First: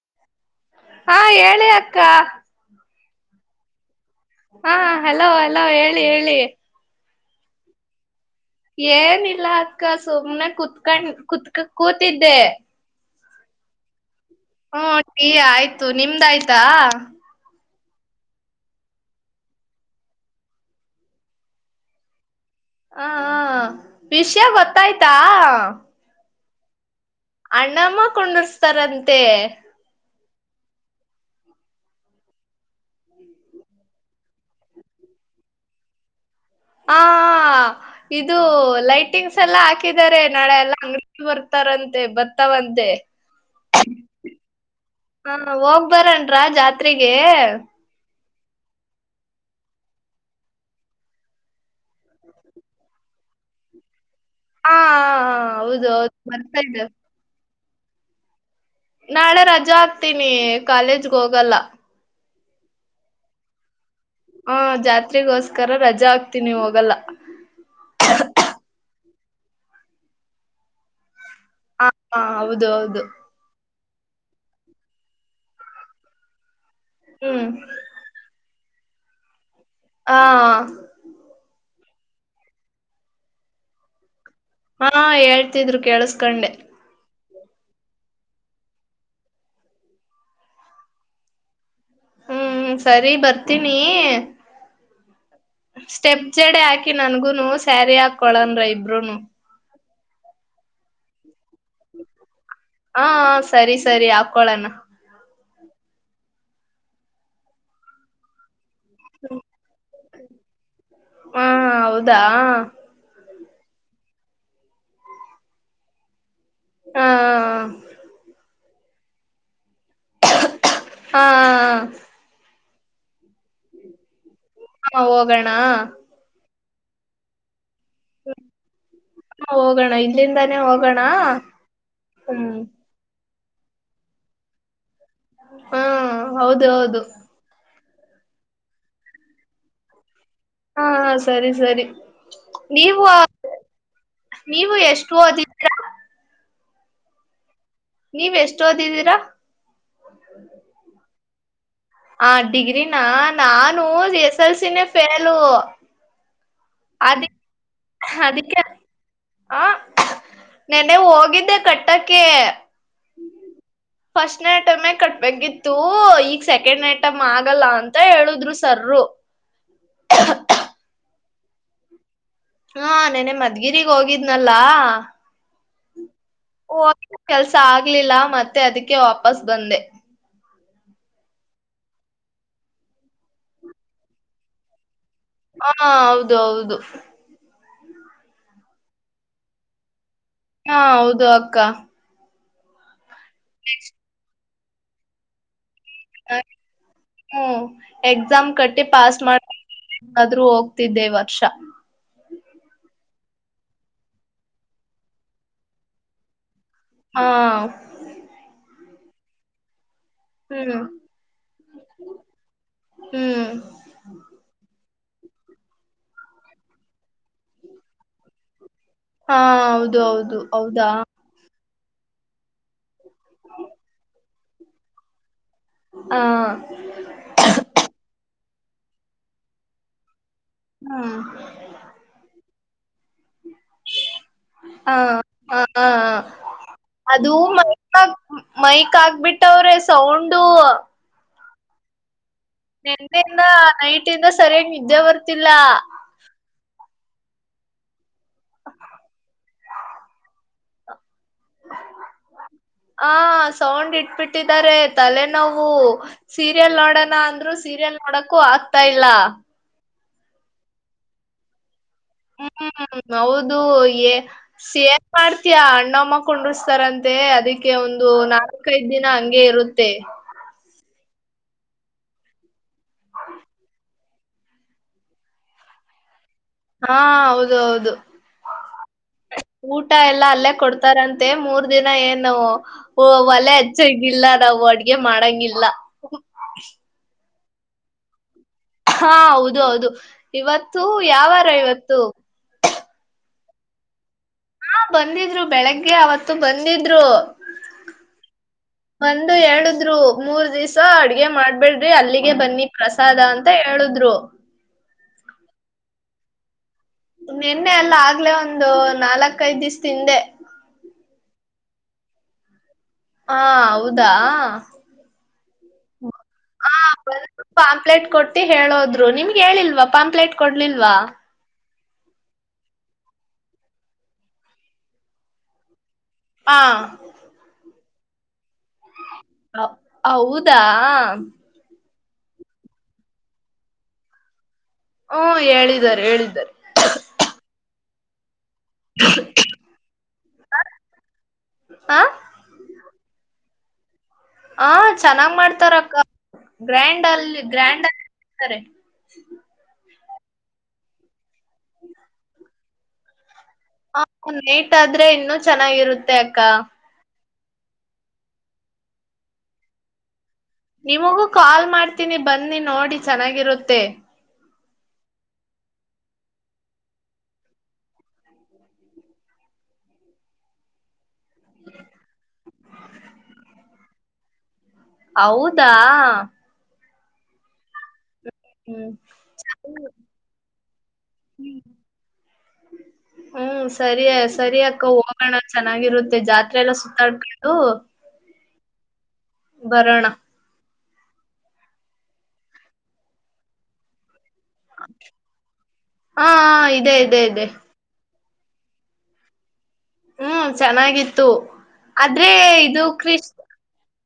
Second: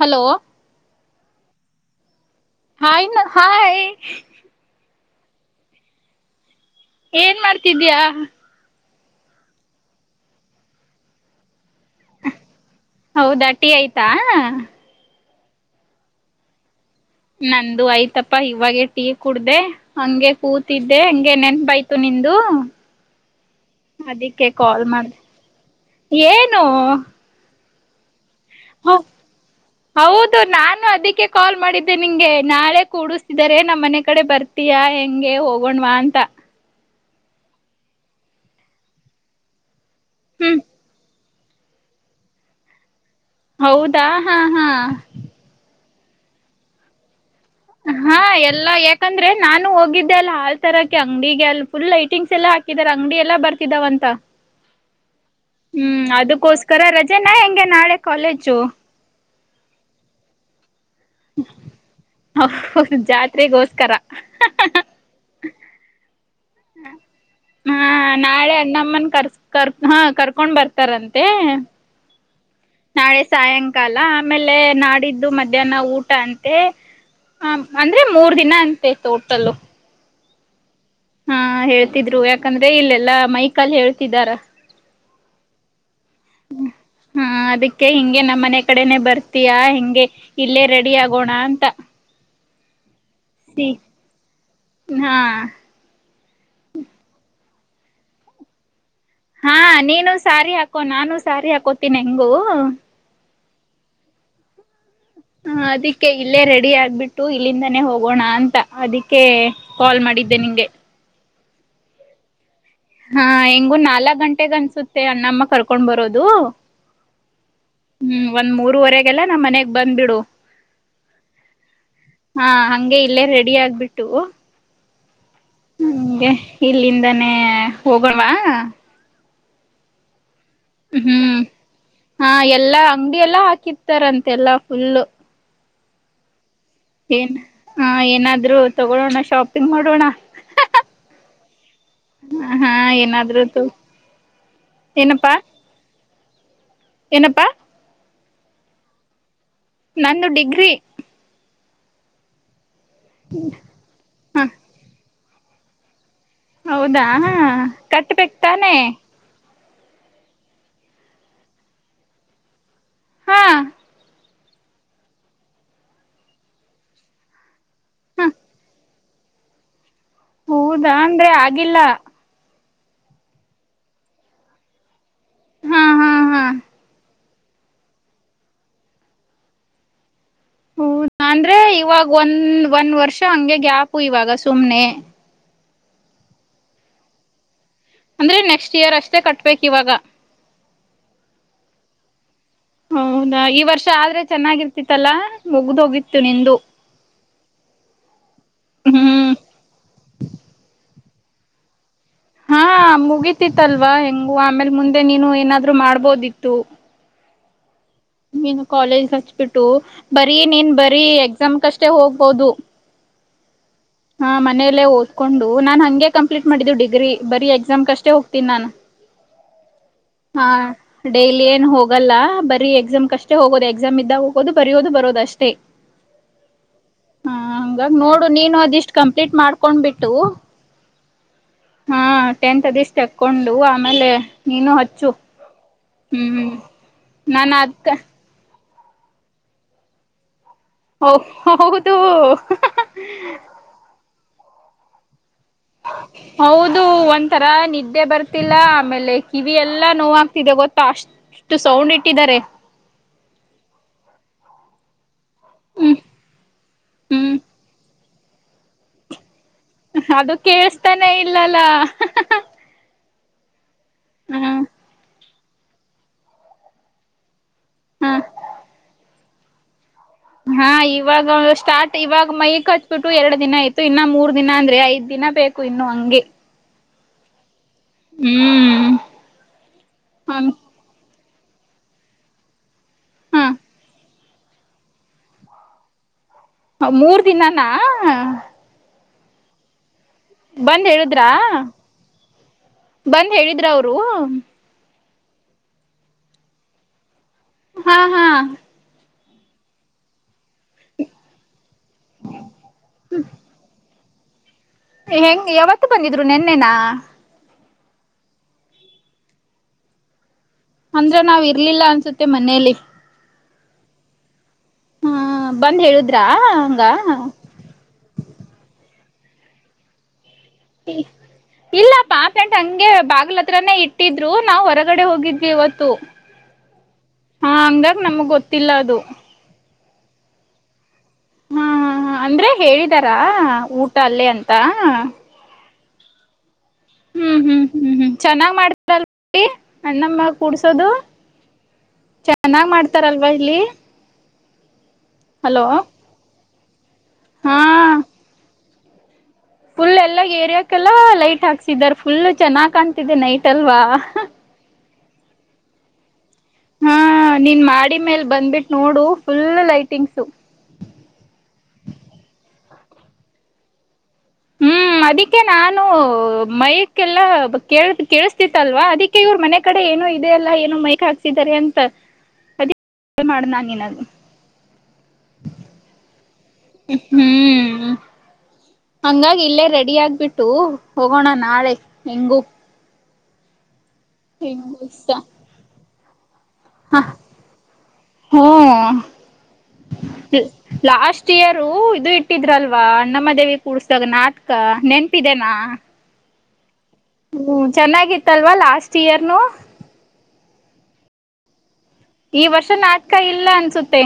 Hello ಹಾ ಹೇಳಿ ಕ್ಕ ಹಾಯ್ ಣ ಹಾಯ್ ಹಾ ಹಲೋ ಹಲೋ ಹೇಳಿ ಹೇಳಿ ಏನ್ ಮಾಡ್ತಿದ್ಯಾ ಏನಿಲ್ಲ ಅಕ್ಕ ಸುಮ್ನೆ ಕುೂತ್ಕೊಂ ಕುೂತ್ಕ ಕೂತಿದ್ದೆ. ಹೌದ ಟಿ ಆಯ್ತಾ ಹುಂ ಟೀ ಆಯ್ತು ನಿಮ್ದಾಯ್ತಾ. ನಂದು ಆಯ್ತಪ್ಪ ಇವಾಗೆ ಟೀ ಕುಡ್ದೇ ಹಂಗೆ ಕೂತಿದ್ದೆ ಹಂಗೆ ನೆನ್ಪಾಯ್ತು ನಿಂದು ಹ ಹಾ ವಿಷಯ ಅದಿಕ್ಕೆ ಗೊತ್ತಾಯ್ತಾ ನೋ ಅಣ್ಣಮ ಕುಂಡುರ್ಸ್ ಸ್ತರಂತೆ ದು ನಾನು ಅದಿಕ್ಕೆ ಕಾಲ್ ಮಾಡಿದ್ದೆ ನಿಂಗೆ ನಾಳೆ ಕೂಡಸ್ತಿದಾರೆ ನಮ್ಮ್ ಮನೆ ಕಡೆ ಬರ್ತೀಯಾ ಹೆಂಗೆ ಹೋಗೋಣ್ವಾ ಅಂತ. ಹ ಇದು ಲೈಟಿಂಗ್ಸ್ ಎಲ್ಲ ಹಾಕ್ ಕಿದ್ದಾರೆ ನಾಳೆ ಹ್ಮ್ ಎಲ್ಲ ಅಂಗಡಿ ಬರ್ತಾರಂತೆ ಬರ್ತಾವಂತೆ. ಹೌದಾ ಹಾ ಹಾ ಬರಣ್ರ ಜಾತ್ರೆಗೆ ಹಾ ಎಲ್ಲಾ ಯಾಕಂದ್ರೆ ನಾನು ಹೋಗಿದ್ದೆ ಅಲ್ಲಿ ಹಾಲ್ ತರಕ್ಕೆ ಅಂಗಡಿಗೆ ಅಲ್ಲಿ ಫುಲ್ ಲೈಟಿಂಗ್ಸ್ ಎಲ್ಲಾ ಹಾಕಿದಾರ ಅಂಗಡಿ ಎಲ್ಲಾ ಬರ್ತಿದ್ದಾವ ಅಂತ. ಹಾ ಹೌದು ಹ್ಮ್ ಹೌದು ಬರ್ತಾ ಅದುಕೋಸ್ಕರ ಇದ್ದೇವೆ ರಜೆನಾ ಹೆಂಗೆ ನಾಳೆ ಕಾಲೇಜು ನಾಳೆ ರಜಾ ಹಾಕ್ತೀನಿ. ಕಾಲೇಜ್ಗ್ ಹೋಗಲ್ಲ. ಓಹ್ ಹೊ ಹ್ ಜಾತ್ರೆಗೋಸ್ಕರ ಹ ಜಾತ್ರೆಗೋಸ್ಕರ ರಜಾ ಹಾಕ್ತೀನಿ ಹೋಗಲ್ಲ ಹಾ ನಾಳೆ ಅಣ್ಣಮ್ಮನ್ ಕರ್ ಕರ್ ಹಾ ಕರ್ಕೊಂಡ್ ಬರ್ತಾರನ್ ಏ ಹ ಹೌದು ಹೌದು ನಾಳೆ ಸಾಯನ್ ಕಾಲ ಆಮೇಲೆ ನಾಡಿದ್ದು ಮಧ್ಯಾಹ್ನ ಊಟ ಅಂತೆ ಹ್ಮ್ ಹ ಅಂದ್ರೆ ಮೂರ್ ದಿನ ತೋಟಲ್ಲ ಹಾ ಹೇಳ್ತಿದ್ರು ಯಾಕಂದ್ರೆ ಇಲ್ಲೆಲ್ಲಾ ಮೈಕಲ್ ಹೇಳ್ತಿದಾರ ಹಾ ಹೇಳ್ತಿದ್ರು ಕೇಳಸ್ಕಂಡೆ ಹಾ ಅದಕ್ಕೆ ಹಿಂಗೆ ನಮ್ಮ್ ಮನೆ ಕಡೆನೆ ಬರ್ತೀಯಾ ಹಿಂಗೆ ಇಲ್ಲೇ ರೆಡಿ ಆಗೋಣ ಅಂತ ಹ್ಮ್ ಸರಿ ಸಿ ಬರ್ತೀನಿ ಹಾ ಸ್ಟೆಪ್ ಜಡೆ ಹಾಕಿ ನನ್ಗುನು ಸ್ಯಾರಿ ಹಾಕೊಳನ್ರ ಇಬ್ರು ನು ಹಾ ನೀನು ಸಾರಿ ಹಾಕೋ ನಾನು ಸಾರಿ ಹಾಕ್ ಕೋತಿನಿ ಹೆಂಗು ಹ ಸರಿ ಸರಿ ಹಾಕ್ಕೊಳಣ ಹ ಅದಿಕ್ಕೆ ಇಲ್ಲೇ ರೆಡಿ ಆಗ್ಬಿಟ್ಟು ಇಲ್ಲಿಂದಾನೇ ಹೋಗೋಣ ಅಂತ ಅದಕ್ಕೆ ಕಾಲ್ ಮಾಡಿದ್ದೆ ನಿಂಗೆ ಹಾ ಹೌದಾ ಹಾ ಹೆಂಗು ನಾಲ್ಕಕ್ ಗಂಟೆಗ ಅನ್ಸುತ್ತೆ ಅಣಮ್ಮ ಕರ್ಕೊಂಡ್ ಬರೋದು. ಹ ರುವರೆಗೆಲ್ಲ ನಮ್ಮ ಮನೆ ಬಂದ್ಬಿಡು ಹಾ ಹಾ ಹಂಗೆ ಇಲ್ಲೇ ರೆಡಿ ಆಗ್ಬಿಟ್ಟು ಹ ಹೋಗೋಣ ಹ್ಮಗೆ ಇಲ್ಲಿಂದನೇ ಹೋಗಣವಾ ಹಾ ಹೋಗೋಣ ಇಲ್ಲಿಂದ. ಹ್ಮ್ ಹಾ ಎಲ್ಲಾ ಅಂಗಡಿ ಎಲ್ಲಾ ಹಾಕಿತ್ತಾರಂತೆಲ್ಲಾ ಫುಲ್ ಹ್ಮ ಹೌದು ಹೌದು? [inaudible] ಹಾ ಏನಾದ್ರು ತಗೊಳೋಣ ಶಾಪಿಂಗ್ ಮಾಡೋಣ ಹಾ ಸರಿ ಸರಿ ಹಾ ನೀವು ಏನಾದ್ರು ನೀವು ಎಷ್ಟು ಏನಪ್ಪಾ ಓದಿದ್ಯಾ ಏನಪ್ಪಾ ನೀವ್ ಎಷ್ಟ ಓದಿದ್ದೀರಾ ನಂದು ಡಿಗ್ರಿ ಹ ಡಿಗ್ರಿ ನಾನು ಹ ಎಸ್ ಎಲ್ಸನೆ ಫೇಲ್ ಳೂ ಹೌದಾ ಕಟ್ಬೇಕ್ ಅದಕ್ಕೆ ತಾನೆ. [unintelligible] ನೆನ್ನೆ ಹೋಗಿದ್ದೆ ಕಟ್ಟಕ್ಕೇ ಹಾ. ಫಸ್ಟ್ ನೇ ಟರ್ಮೇ ಕಟ್ಬೇಕಿತ್ತೂ ಈಗ್ ಸೆಕೆಂಡ್ ನೇ ಟಮ್ ಆಗಲ್ಲ ಅಂತ ಹ ಹೇಳುದ್ರು ಸರ್ರು. ಹೌದಾ ಅಂದ್ರೆ ಆಗಿಲ್ಲ? ಆಂ ನೆನ್ನೆ ಮದ್ಗಿರಿಗ್ ಹೋಗಿದ್ನಲ್ಲಾ, ಹಾ ಹಾ ಹಾ [unintelligible] ಕೆಲ್ಸ ಆಗ್ಲಿಲ್ಲ ಮತ್ತೆ ಅದಕ್ಕೆ ವಾಪಸ್ ಬಂದೆ. ಹೌದಾ ಅಂದ್ರೆ ಇವಾಗ ಒಂದ್ ಒಂದ್ ವರ್ಷ ಹಂಗೆ ಗ್ಯಾಪು ಇವಾಗ ಸುಮ್ನೆ. ಆಂ ಹೌದು ಹೌದು. ಅಂದ್ರೆ ನೆಕ್ಸ್ಟ್ ಇಯರ್ ಅಷ್ಟೇ ಕಟ್ಬೇಕ್ ಇವಾಗ? ಹಾ ಹೌದು ಅಕ್ಕ. [unintelligible] ಅವ್ನಾ ಈ ವರ್ಷ ಆದ್ರೆ ಚೆನ್ನಾಗಿರ್ [unintelligible] ಹೂಂ, ಎಕ್ಸಾಮ್ ಕಟ್ಟಿ ಪಾಸ್ ಹ್ಮ್ ಮಾಡ್ [unintelligible] ಆದ್ರೂ ಹೋಗ್ತಿದ್ದೆ ಇವತ್ [unintelligible] ಹಾ ಮುಗಿತಿತ್ತಲ್ವಾ ಹೆಂಗು ಆಮೇಲ್ ಮುಂದೆ ನೀನು ಏನಾದ್ರು ಮಾಡ್ಬೋದಿತ್ ತು ಹಾ ನೀನು ಕಾಲೇಜ್ [unintelligible] ಬಿಟ್ಟು ಬರೀ ನೀನ್ ಹ್ಮ್ ಬರೀ ಎಕ್ಸಾಮ್ಕಷ್ಟೆ ಹೋಗ್ಬೋದು. ಹ್ಮು. ಕೊಂಡು ನಾನ್ ಹಂಗೆ ಕಂಪ್ಲೀಟ್ ಮಾಡಿದ್ದು ಡಿಗ್ರೀ ಬರೀ ಎಕ್ಸಾಮ್ಕಷ್ಟೆ ಹೋಗ್ತಿನ್ ನಾನು. ಹಾ, ಹೌ ಹಾ ಡೈಲಿ ಏನ್ ಹೋಗ್ ವಲ್ಲಾ ಬರೀ ಎಕ್ಸಾಮ್ ಕಷ್ಟೇ ಹೋಗೋದು ಎಕ್ಸಾಮ್ ಇದ್ದಾಗ್ ಓದು ಬರಿಯೋದು ಬರೋದ್ ಅಷ್ಟೇ. ಹ ಆ ಹಂಗಾಗ್ ನೋಡು ನೀನು ಅದ್ ಇಷ್ಟ್ ಕಂಪ್ಲೀಟ್ ಮಾಡ್ಕೊಂಡ್ ಬಿಟ್ಟು ಹಾ. ಹಾ ಟೆಂತ್ ಡಿಸ್ಕ್ ಕೊಂಡು ಆಮೇಲೆ ನೀನು ಹ ಹಚ್ಚು. ಹ ಹ ಹ್ಮಹ ಅದು ನಾನ್ ಅಕ್ ಮೈಕ್ ಮೈಕ್ ಆಕ್ಬಿಟ್ಟವ್ರೆ ಸೌಂಡು ಓಹ್ ಹೊ ಹೌದು. ನೆನ್ನೆಯಿಂದಾ ನೈಟಿಂದ ಸರ್ಯಾಗ್ ನಿದ್ದೆ ಬರ್ತ್ ತ್ತಿಲ್ಲಾ. ಅದು ಒಂಥರಾ ನಿದ್ದೆ ಬರ್ತಿಲ್ಲ ಆಮೇಲೆ ಕಿವಿ ಎಲ್ಲಾ ನೋವ್ ಆಗ್ತಿದೆ ಗೊತ್ತಾ ಅಷ್ಟ್ ಹ ಸೌಂಡ್ ಇಟ್ಬಿಟ್ಟ ತಲೆ. [inaudible] ನಾವು ಹ್ಮ್ ಸೀರಿಯಲ್ ನೋಡೋಣ ಹ್ಮ್ ಅಂದ್ರರು ಸೀರಿಲ್ ನೋಡಕ್ಕೂ, ಆಗ್ತಾ ಇಲ್ಲ. [inaudible] ಅದು ಕೇಳ್ಸ್ತಾನೇ ಇಲ್ಲಲ್ಲ ಹ್ಮ್ ಹೌದು ಹ್ಮ್ ಸಿ ಎ ಮಾಡ್ತಯಾ ಅಣ್ಣಮ್ಮ ಕುೊಂಡಿಸಸ್ತಾರಂತೆ ಅದಿ ಒಂದು, ಹ ನಾಲ್ಕೈದು? ದಿನ. [inaudible] ಗೆ, ಇರುತ್ತೆ? [inaudible] ಹಾ ಇವಾಗ ಸ್ಟಾರ್ಟ್ ಇವಾಗ ಮೈ ಬಿಟ್ಟು, ಎರಡು ದಿನ ಅತ್ತು ಇನ್ನ ಮೂರು?. [inaudible] ಮೂರ್ ದಿನ, ಅಂದ್ರೆ ಐದ್, ದಿನ ಬೇಕು! ಇನ್ನು ಹಂಗೆ?. [inaudible] ಹಾ ಹೌದೌದು ಹ್ಮ್ ಊಟ? ಎಲ್ಲ ಅಲ್ಲೇ ಕೊಡ್ತಾರ ಅಂತ. [inaudible] ಮತ್ತೆ ಮೂರ್ ದಿನ ಏನು ಓ ಹ ಹ ಒಲ ಅಚ್ಚ ಗಿಲ್ಲ ನಾವು ಅಡ್ಗೆ ಮಾಡಂಗಿಲ್ಲ ಮೂರ್ ದಿನಾನ?. [inaudible] ಹಾ ಹೌದು ಹೌದು ಇವತ್ತು ಬಂದ್ ಹೇಳಿದ್ರಾ ಯಾವಾರ ಇವತ್ತು ಬಂದ್ ಹೇಳಿದ್ರ ಅವರು ಹಾ ಬಂದಿದ್ರು, ಬೆಳಗ್ಗೆ? ಅವತ್ತು ಬಂದಿದ್ರು. [inaudible] ಹಾ ಹಾ ಒಂದು, ಎರಡದ್ರು! ಮೂರ್ ದಿವ?. [inaudible] ಸ ಅಡ್ಗೆ ಮಾಡ್ಬೇಡ್ರಿ ಅಲ್ಲಿಗೆ ಬನ್ನಿ ಪ್ರಸಾದ ಅಂತ ಹೇಳುದ್ರು ಹೆಂಗ್, ಯಾವತ್ತು! ಬಂದಿದ್ರು ನಿೆನ್ನೆನ?.. [unintelligible] ನಿನ್ನೆ ಎಲ್ಲ ಆಗ್ಲೆೇ ಒಂದು ನಾಲ್ಕ್ೈದ್ ದಿವ್ ತಿಂದೆ ಅಂದ್ರ ನಾವ್ ಇರ್ಲಿಲ್ಲ ಅನ್ಸುತ್ತೆ ಮನೇಲಿ ಹಾ ಹೌದಾ ಹಾ ಬಂದ್ ಹೇಳುದೆ ಹ ಬ ಸ್ವ ಪಾಂಪ್ಲೆಟ್ ಕೊಟ್ಟಿ ಹೇಳೋದು ನಿಮ್ಗೆ ಹೇಳಿಲ್ವಾ ಪಂಪ್ಲೇಟ್ ಕೊಡ್ಲಿಲ್ವಾ ಇಲ್ಲಪ್ಪಾ? ಫ್ರೆಂಟ್ ಹಂಗೆ ಬಾಗಿಲತ್ರನೇ? ಇಟ್ಟಿದ್ರು ನಾವವು, ಹೊರಗಡೆ ಹೋಗಿದ್ವಿ ಇವತ್ತು. [unintelligible] ಹಾ?. [inaudible] ನಮ್ಗ್, ಗೊತ್ತಿಲ್ಲ ಅದು? [inaudible] ಹೌದಾ ಹ ಹಾ ಹಾ ಅಂದ್ರೆ! ಹೇಳಿದಾರಾ, ಊಟ ಅಲ್ಲೇ ಅಂತ? [inaudible] ಹಾ ಇದಾರೆ, ಹೇಳಿದ್ದಾರೆ? [inaudible] ಹ್ಮ್, ಹ್ಮ್, ಹ್ಮ್, ಹ್ಮ್! ಚೆನ್ನ?.. [inaudible] ಮಾಡ್ತ ಅಣಮ್ಮ ಕುಡ್ಸೋದು ಹ ಚನ್ನಾಗ್ ಮಾಡ್ತ ಇತಾರಲ್ವಾ ಇಲ್ಲಿ ಹ, ಚೆನ್ನಾಗ್ ಹಲೋ ಮಾಡ್ತಾರ! ಅಕ್ಕ ಗ್ರ್ಯಾಂಡ್, ಅಲ್ಲಿ ಹಾ ಗ್ರ್ಯಾಂಡ್? [unintelligible] ಹ್ಮ? [inaudible] ಫುಲ್ ಎಲ್ಲ ಏರಿಯಾಕ್ೆಲ್ಲಾ ಲೈಟ್ ಹಾಕ್ಸಿದ್ದಾರೆ ಫುಲ್ ಚೆನ್ನಾಗಿ ಕಾಣತಿದೆ ನೈಟ್ ಅಲ್ವಾ ಹ, ಲೇಟ್ ಆಗುತ್ತೆ?. [inaudible] ಇನ್ನುೂ ಚೆನ್ನಾಗಿರುತ್ತೆ ಕಾ ಹಾ ನೀನ್ ಮಾಡಿ ಮೇಲ್ ಬಂದಬಿಟ್ಟು ನೋಡು ಫುಲ್ ಲೈಟಿಂಗ್ಸು ನಿಮಗೂ, ಕಾಲ್ ಮಾಡ್ತೀನಿ! ಬನ್ನಿ ನೋಡಿ ಚೆನ್ನಾಗಿರುತ್ತೆ?. [unintelligible] ಹ್ಮ್! ಅದಕ್ಕೆ ನಾನು ಮೈಕ್ಲ್ಲಾ, ಕೇಳು ಕೇಳಸ್ತಿತ್ತಲ್ವಾ, ಅದಿಕ್ಕೆ ಇವ್ರ ಮನೆ ಕಡೆ ಏನು ಇದೆ ಅಲ್ಲಾ ಏನು ಮೈಕ್ ಹಾಕ್? [unintelligible] ಾರೆ ಎಂತ ಅದ ಮಾಡ ನಂಗ ನಗೆ ಹೌದಾ ಹ್ಮ್ ಹಂಗಾಗಿ ಇಲ್ಲೇ ಹ್ಮ್ ರೆಡಿ ಆಗ್ಬಿಟ್ಟು ಹೋಗೋಣ ನಾಳೆ ಹೆಂಗು ಹ ಸರಿಯ ಸರಿ ಅಕ್ಕ ಹೆಂಗುಸ ಹೋಗೋಣ ಚೆನ್ನಾಗಿರುತ್ತೆ ಜಾತ್ ಹ ಎಲ್ಲ ಸುತ್ತಾಡ್ಕು ಹ್ಮ ಬರೋಣ ಲಾಸ್ಟ್ ಇಯರು ಇದು ಇಟ್ಟಿದ್ರಲ್ವ ಅಣ್ಣಮ್ಮ ದೇವಿ ಕೂಡ್ಸ್ದಾಗ ನಾತ್ ನೆನ್ಪಿದೆೇನಾ ಅದೇ ಅದೇ ಇದೇ ಲ್ವಾ ಲಾಸ್ಟ್ ಇಯರ್. ಹ್ಮ್ ಚೆನ್ನಾಗಿತ್ತು ಆದ್ರೆ ಈ ವರ್ಷ ಇದು ನಾಟ್ಕ ಕ್ರಿಶ್ ಇಲ್ಲ ಅನ್ಸುತ್ತೆ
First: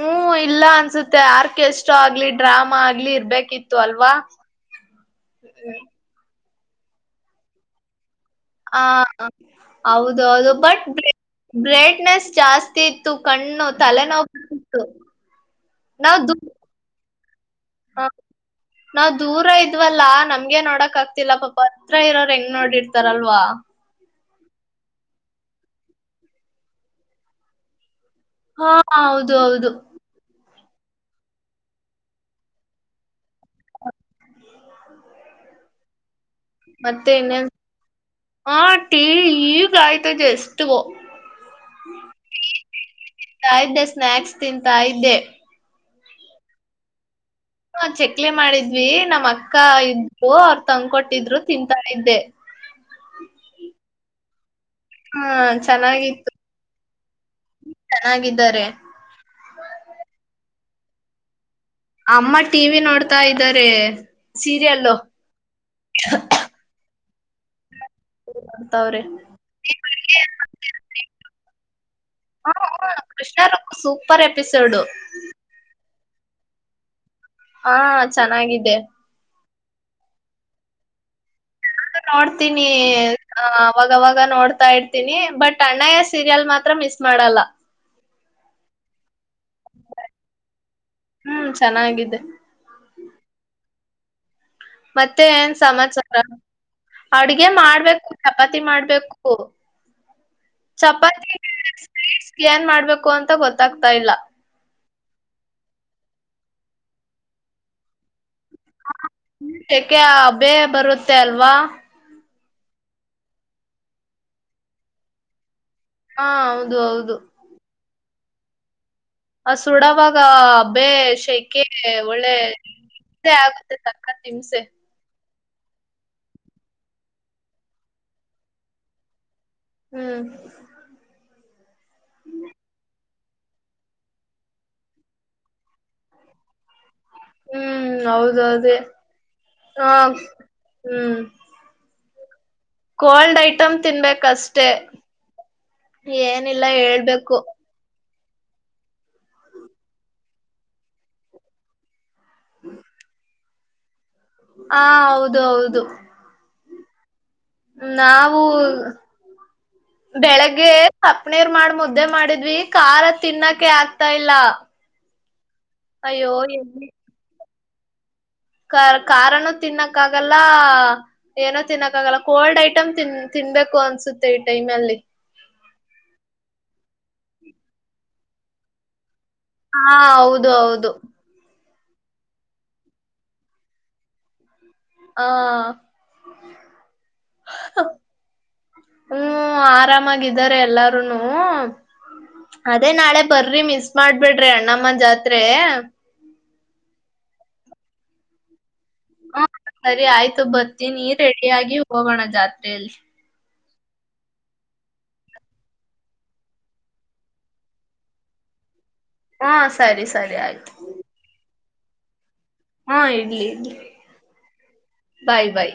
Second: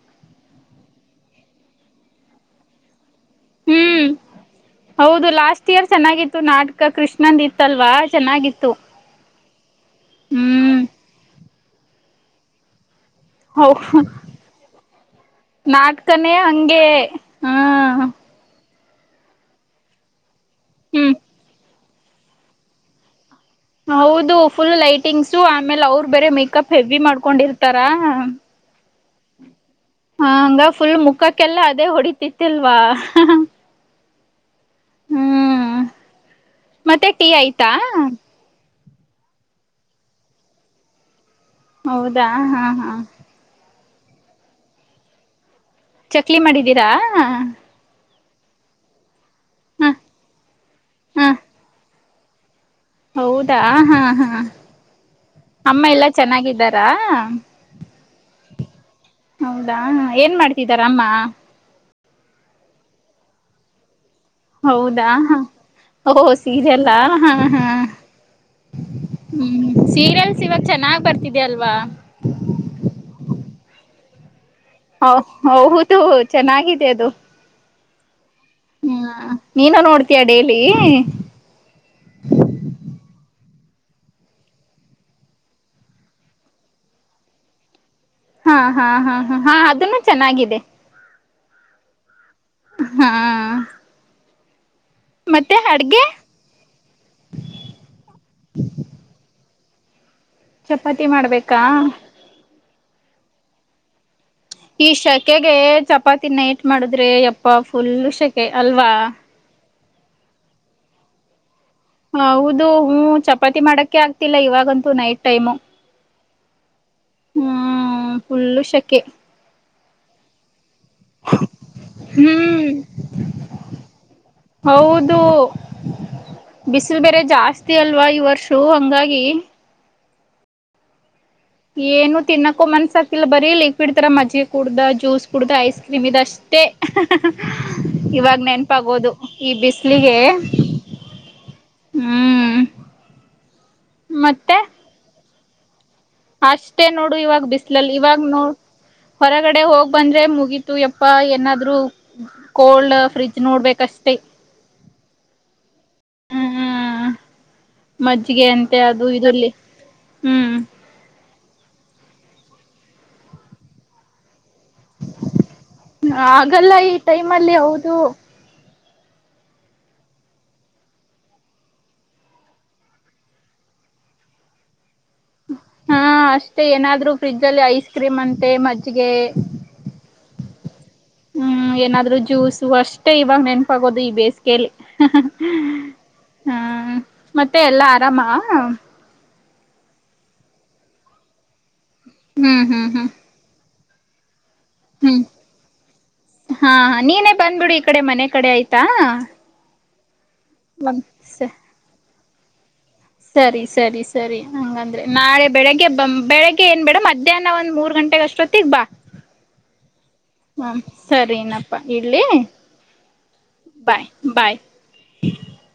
ಹ್ಮ್ ಇಲ್ಲ ಅನ್ಸುತ್ತೆ ಆರ್ಕೆಸ್ಟ್ರೋ ಆಗ್ಲಿ ಡ್ರಾಮಾ ಆಗ್ಲಿ ಇರ್ಬೇಕಿತ್ತು ಹ್ಮ್ ಅಲ್ವಾ ಹೌದು ಲಾಸ್ಟ್ ಇಯರ್ ಚೆನ್ನಾಗಿ ತು ನಾಟ್ಕ ಕೃಷ್ಣಂದ್ ಇತ್ತಲ್ವಾ? ಚೆನ್ನಾಗಿತ್ತು. ಆ ಹೌದೌದು ಹ್ಮ್ ಬಟ್ [unintelligible] ಬ್ರೇಟ್ನೆಸ್ ಜಾಸ್ತಿ ಕಣ್ಣು ತಲೆನೋವು ಬರ್ತಿತ್ತು ನಾಟ್ಕನೇ ಹಂಗೆ. ಹ್ಮ್ ಅ ನಾವ್ ದೂರ ಇದ್ವಲ್ಲಾ ನಮ್ ಗೆ ನೋಡಕ್ ಹ್ಮ್ ಆಗ್ತಿಲ್ಲ ಪಾಪ ಹತ್ರ ಇರೋರೆಂಗ್ ನೋಡಿರ್ತಾರಲ್ವಾ? ಹೌದು ಫುಲ್ ಲೈಟಿಂಗ್ಸು ಆಮೇಲ್ ಅವ್ರ್ ಬೇರೆ ಮೇಕಪ್ ಹೆವಿ ಮಾಡ್ಕೊಂಡಿರ್ತಾರಾ ಆ ಹೌದು ಹೌದು. ಹ ಹಂಗ ಫುಲ್ ಮುಖಕ್ಕೆಲ್ಲ ಅದೇ ಹೊಡತಿತಿಲ್ವಾ? ಹ್ಮ್ ಮತ್ತೆ ಟೀ ಆಯ್ತಾ? ಹಾ ಟೀ ಈಗಾಯ್ತು ಜಸ್ಟು. ಹೌದಾ? ಹಾ ಹಾ. ಇದ್ದೆ ಸ್ನ್ಯಾಕ್ಸ್ ತಿಂತಾ ಇದ್ದೆ. ಚಕ್ಲಿ ಮಾಡಿದ್ದೀರಾ? ಹಾ ಚಕ್ಲಿ ಮಾಡಿದ್ವಿ ನಮ್ ಅಕ್ ಅಕ್ಕಾ ಇ ಹ [unintelligible] ಅವ್ರ್ ಹ ತಂದ್ಕೊಟ್ಟಿದ್ರು ತಿಂತಾ ಇದ್ದೆ. [unintelligible] ಹೌದಾ, ಹಾ ಹಾ. ಹಾ ಅಮ್ಮ ಎಲ್ಲ ಚೆನ್ನಾಗಿತ್ತು ಚೆನ್ನಾಗಿದ್ದಾರಾ? ಚೆನ್ನಾಗಿದ್ದಾರೆ. ಹೌದಾ ಏನ್ ಮಾಡ್ ತಿದಾರಮ್ಮ. ಅಮ್ಮ ಟೀವಿ ನೋಡ್ತಾ ಇದಾರೇ. ಹೌದಾ, ಒಹೊಹೊ ಸೀರ್ಯಲ್ಲಾ ಹ ಹ, ನೋಡ್ತಾವ್ರೆ ಹ್ಮ ಸೀರಿಯಲ್ಸ್ ಇವಾಗ ಚೆನ್ನಾಗ್ ಬರ್ತಿದೆ ಅಲ್ವಾ? ಹಾ ಕೃಷ್ಣಾರಪ್ಪ ಸೂಪರ್ ಎಪ್ ಆಹ್ ಹೌದು. ಚೆನ್ನಾಗಿದೆ ಅದು. ಆಂ ಅದ್ ಚೆನಗಿದೆ ನೀನ ನೋಡ್ತೀಯಾ ಡೇಲಿ. ನ ನೋಡ್ತೀನಿ ಅವಾಗವಾಗ ನೋಡ್ತಾ ಇರ್ತೀನಿ ಬಟ್ ಅಣ್ಣಯ್ಯ ಸೀರಿಯಲ್ ಮಾತ್ರ ಮಿಸ್ ಮಾಡಲ್ಲ. ಹಾ ಹಾ ಹಾ ಹಾ ಹಾ ಅದುನು ಚೆನ್ನಾಗಿದೆ. ಹ್ಮ್ ಚೆನಾಗಿದೆ. ಹ್ಮ್ ಮತ್ತೆ ಏನ್ ಸಮಾಚಾರ [unintelligible] ಅಡಿಗೆ ಮಾಡ್ಬೇಕು ಚಪಾತಿ ಮಾಡ್ಬೇಕು. ಚಪಾತಿ ಮಾಡ್ಬೇಕಾ ಕೂ ಅಂತ ಗೊತ್ತಾಗ್ತಾ ಇಲ್ಲ ಈ ಶಕೆಗೆ ಚಪಾತಿ ನೈಟ್ ಮಾಡಿದ್ರೆ ಯಪ್ಪಾ ಫುಲ್ ಶ ಕೆ ಅಲ್ವಾ ಶಕೆ ಅಬೆ ಬರುತ್ತೆ ಅಲ್ವಾ. ಹೌದು ಹೂ ಚಪಾತಿ ಮಾಡಾಕೆ ಆಗ್ತಿಲ್ಲ ಇವಾಗಂತೂ ನೈಟ್ ಟೈಮ್. ಹಾ ಹೌದು ಹೌ ದು ಹ್ಮ್ ಫುಲ್ಲು ಶಕೆ. ಅ ಸುಡವಗ ಬೇ ಶೆಕೆಗೆ ಒಳ್ಳೆ ಹ್ಮ್ ಹಿಂಸೆ ಆಗುತ್ತೆ ಸಕ್ಕತ್ ಹಿಂಸೆ. ಹೌದು ಬಿಸಿಲು ಬೇರೆ ಜಾಸ್ತಿ ಅಲ್ವಾ ಈ ವರ್ಷು ಹಂಗಾಗಿ ಹ್ಮ್ ಏನು ತಿನ್ನಕು ಮನ್ಸಾಕ್ತಿಲ್ಲ ಬರೀ ಲಿಕ್ವಿಡ್ ತರ ಮಜ್ಜೆ ಕುಡ್ದ ಜ್ಯೂಸ್ ಕುಡ್ದ ಐಸ್ ಕ್ರೀಮ್ ಇದಷ್ಟೇ. ಅಹ್ ಹ್ ಹ್ಮ್ ಹ್ ಇವಾಗ ಹೌದೌದೇ ನೆನ್ಪಾಗೋದು ಈ ಹ ಬಿಸ್ಲಿಗೆ ಹ್ಮ್ ಹ್ಮ್ ಕೋಲ್ಡ್ ಐಟಮ್ ಮತ್ತೆ ತಿನ್ಬೇಕಷ್ಟೆ ಏನಿಲ್ಲ ಅಷ್ಟೇ ನೋಡು ಹೇಳ್ಬೇಕು ಇವಾಗ್ ಬಿಸ್ಲಲ್ ಇವಾ ನೋ ಹೊರಗಡೆ ಹೋಗ್ ಬಂದ್ರೆ ಮುಗೀತು ಯಪ್ಪಾ ಏನಾದ್ರು ಕೋಲ್ಡ್ ಫ್ರಿ ನೋಡ್ಬೇಕಷ್ಟೇ. ಆ ಹೌದು ಹೌದು ಹ್ಮ್ ಹ್ಮ್ ನಾವು ಮಜ್ಜಿಗೆ ಅಂತೆ ಅದು ಇದಲ್ಲಿ ಹ್ಮ್ ಬೆಳಗ್ಗೆ ಪ್ ನ್ನೀರ್ ಮಾಡ್ ಮುದ್ದೆ ಮಾಡಿದ್ವಿ ಖಾರ ತಿನ್ನಕೆ ಆಗ್ತಾ ಇಲ್ಲ. ಅಯ್ಯೋ ಹಾಗಲ್ಲ ಈ ಟೈಮ್ ಅಲ್ಲಿ ಅವ್ ಇದು ಕರ್ ಕಾರನು ತಿನ್ನಕ್ ಆಗಲ್ಲ ಏನೋ ತಿನ್ನಕ್ ಆಗಲ್ಲ ಕೋಲ್ಡ್ ಐಟಮ್ ತಿನ್ ತಿನ್ಬೇಕು ಅನ್ಸುತ್ತೆ ಈ ಟೈಮ್ ಅಲ್ಲಿ. ಹಾ ಅಷ್ಟೇ ಏನಾದ್ರು ಫ್ರಿಡ್ಜ್ ಅಲ್ಲೆ ಐಸ್ ಕ್ರೀಮ್ ಅಂತೆ ಮಜ್ಗೆ ಹಾ ಹೌದು ಹೌದು ಹ್ಮ ಏನಾದ್ರು ಜ್ಯೂಸು ಅಷ್ಟೇ ಇವಾಗ ನೆನ್ಪಾಗೋದು ಈ ಬೇಸ್ ಕೇಳಿ ಹ್ ಹ ಹ್ಮ ಹ ಮತ್ತೆ ಎಲ್ಲಾ ಆರಾಮ. ಹು ಆರಾಮಾಗಿದ್ದಾರೆ ಎಲ್ಲಾರೂನು. ಹ್ಮ್ ಹ್ಮ್ ಅದೇ ಹ್ಮ್ ನಾಳೆ ಬರ್ರಿ ಮಿಸ್ ಮಾಡ್ಬೇಡ್ ಟ್ರೆ ಅಣ್ಣಮ್ಮ ಹ್ಮ್ ಜಾತ್ರೆ. ಹಾ ನೀನೇ ಬಂದ್ಬಿಡು ಈ ಕಡೆ ಮನೆ ಕಡೆ ಆಯ್ ಟಾ ಹ ಸರಿ ಆಯ್ ಆಯ್ತು ಬತ್ತಿನಿ ರೆಡಿ ಆಗಿ ಹೋಗೋಣ. ಜಾತ್ರೇಲಿ ಸರಿ ಸರಿ ಸರಿ ಹಂಗಂದ್ರೆ ನಾಳೆ ಬೆಳಿಗ್ಗೆ ಬ ಬೆಳಿಗ್ಗೆ ಏನ್ ಬೇಡ ಮಧ್ಯಾಹ್ನ ಒಂದ್ ಮೂರ್ ಗಂಟೆ ಅಷ್ಟೊತ್ತಿಗ್ ಬಾ ಹ್ಮ್ ಸರಿ ಸರಿ ಆಯ್ತು. ಹ್ಮ ಸರಿನಪ್ಪಾ ಇಡ್ಲಿ ಹಾ ಇಡ್ಲಿ ಇಡ್ಲಿ ಬಾಯ್ ಬಾಯ್ ಬಾಯ್ ಬಾಯ್.